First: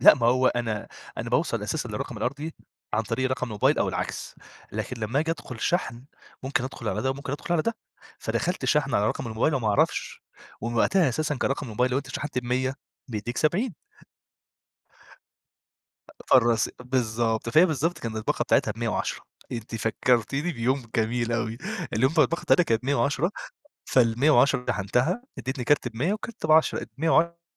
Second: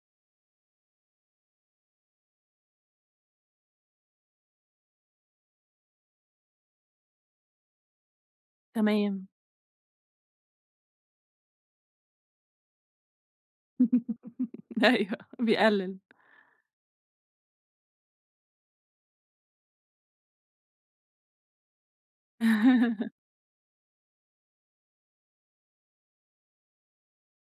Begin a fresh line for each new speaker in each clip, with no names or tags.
لأ ما هو أنا أنا باوصل أساسًا للرقم الأرضي عن طريق رقم الموبايل أو العكس، لكن لما آجي أدخل شحن ممكن أدخل على ده وممكن أدخل على ده، فدخلت شحن على
تمام.
رقم الموبايل وما أعرفش، ومن وقتها أساسًا كرقم الموبايل لوأنت شحنت ب100 بيدِّيك 70
أيوه، بيقلل.
فالرص بالضبط فهي بالضبط كانت الباقة بتاعتها ب110 أنتِ فكرتيني بيوم جميل أوي، اليوم ده الباقة بتاعتها كانت بمية وعشرة فال110 شحنتها اديتني كارت ب100 والكارت ب10 ال110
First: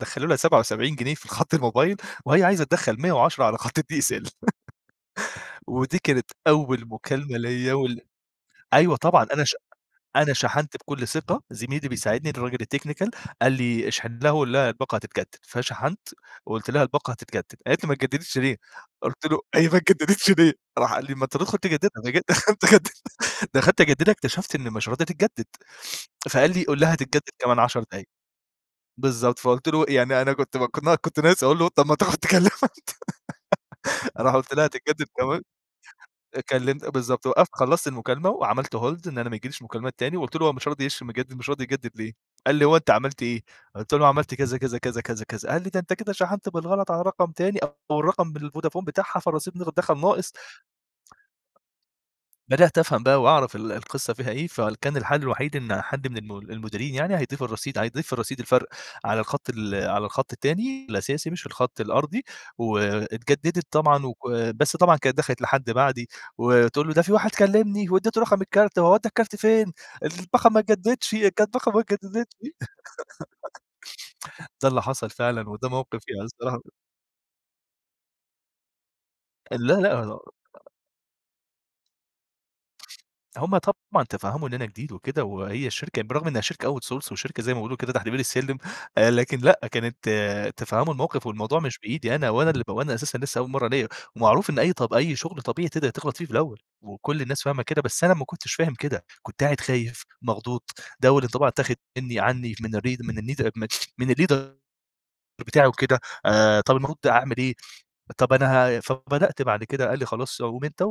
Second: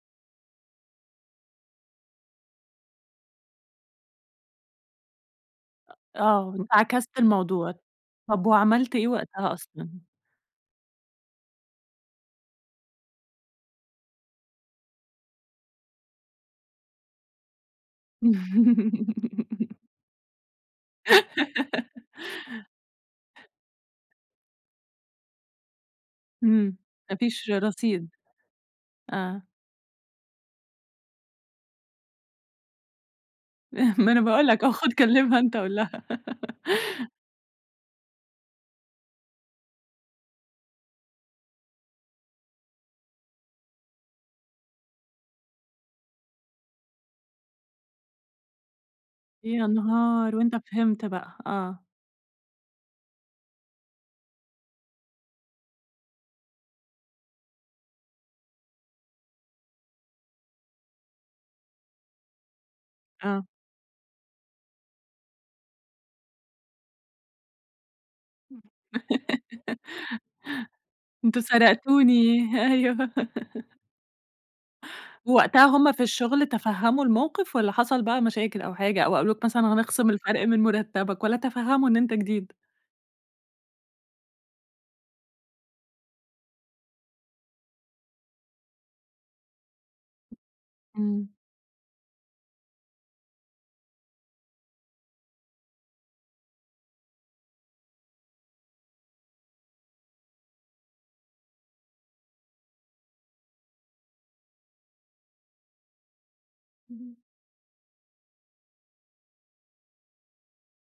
دخلوا لها 77 جنيه في الخط الموبايل وهي عايزة تدخل 110 على خط الDSL
أ
ودي كانت
آه،
أول
عكست
مكالمة
الموضوع
ليا وال
طَب وعملت
أيوه
إيه
طبعًا أنا
وقتها
ش
أصلًا؟
أنا شحنت بكل ثقة زميلي بيساعدني الراجل الTechnical قال لي اشحن لها وقل لها الباقة هتتجدد، فشحنت وقلت لها الباقة هتتجدد قالت لي: "ما اتجددتش ليه؟" قلت له: "هي ما اتجددتش ليه؟" راح قال لي ما أنت تدخل تجددها، قمت خد دخلت أجددها اكتشفت إن مش راضية تتجدد فقال لي
امم،
قل لها:
ما
"هتتجدد
فيش
كمان 10 دقايق"
رصيد،
بالضبط،
آه.
فقلت له يعني أنا كنت كنا كنت ناقص أقول له طب ما تاخد تكلمها أنت
ما أنا
رُحت
باقول
قلت
لَك
لها
أهو خد
هتجدد
كلمها
كمان
أنت قُل لها.
كلمت بالضبط وقفت خلصت المكالمة وعملت Hold إن أنا ما ييجيليش مكالمات تاني وقلت له هو: "مش راضي يش مجدد مش راضي يجدد ليه؟" قال لي: "هو أنت عملت إيه؟" قلت له أنا عملت كذا، كذا، كذا، كذا، كذا، قال لي: "ده أنت كده شحنت بالغلط على رقم تاني أو الرقم بالفودافون بتاعها فالرصيد ند
يا
دخل ناقص."
نهار! وأنت فهمت بقى. آه.
بدأت أفهم بقى وأعرف ال القصة فيها إيه، فكان الحل الوحيد إن حد من الم المديرين يعني هيضيف الرصيد هيضيف الرصيد الفرق على الخط ال على الخط التاني الأساسي مش الخط الأرضي،
آه
واتجددت طبعًا وك بس طبعًا كانت دخلت لحد بعدي وتقول له: "ده في واحد كلمني واديت له رقم الكارت، هو ودى الكارت فين؟ الباقة ما اتجددتش،
أنتم
الباقة ما اتجددتش!"
سرقتوني، أيوه.
ده اللي حصل فعلًا
ووقتها
وده
هُم
موقف
في
يعني أنا
الشغل
الصراحة ب
تفهموا الموقف، والّا حصل بقى مشاكل أو حاجة أو قالوا لَك مثلًا
لا،
هنخصم
لأ
الفرق من مرتبك، والّا تفهموا إن أنت جديد؟
هم طبعًا تفهموا إن أنا جديد وكده، وهي الشركة بالرغم إنها شركة Outsource وشركة زي ما بيقولوا كده تحت بير السلم آآ، لكن لأ كانت تفهموا الموقف
امم.
والموضوع مش بإيدي أنا وأنا ال وأنا أساسًا لسه أول مرة ليا ومعروف إن أي طب أي شغل طبيعي تقدر تغلط فيه في الأول وكل الناس فاهمة كده بس أنا ما كنتش فاهم كده، كنت قاعد خايف مخضوض، ده أول انطباع اتاخد مني عني من الري من الني من الLeader بتاعي وكده آآ، طَب المفروض
اهم.
أعمل إيه؟ طب أنا ه فبدأت بعد كده قال لي خلاص قُم أنت و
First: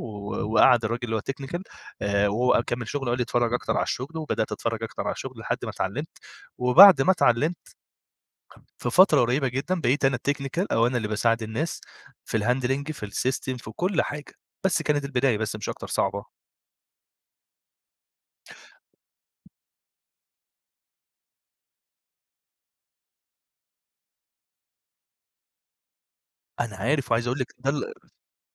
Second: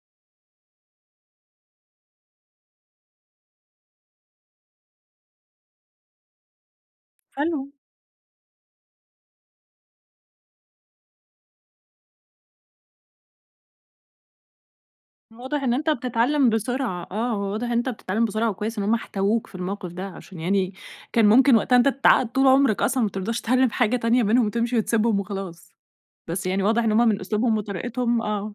وقعد الراجل اللي هو الTechnical آآ، وهو كمل شغل وقال لي: "اتفرج أكتر على الشغل" وبدأت أتفرج أكتر على الشغل لحد ما اتعلمت وبعد ما
حلو.
اتعلمت في فترة قريبة جدًا بقيت أنا الTechnical أو أنا اللي باساعد الناس في الHandling في الSystem في كل حاجة بس كانت البداية بس
واضح
مش
إن
أكتر
أنت
صعبة.
بتتعلم بسرعة آه، هو واضح إن أنت بتتعلم بسرعة وكويس إن هُم احتووك في الموقف ده، عشان يعني كان ممكن وقتها أنت تتعقد طول عمرك أصلًا ما ترضاش تتعلم حاجة تانية بينهم وتمشي وتسبهم وخلاص، بس يعني
أنا
واضح إن هُم
عارف،
من
وعايز أقول لِك
أسلوبهم
إن ده ال
وطريقتهم آه.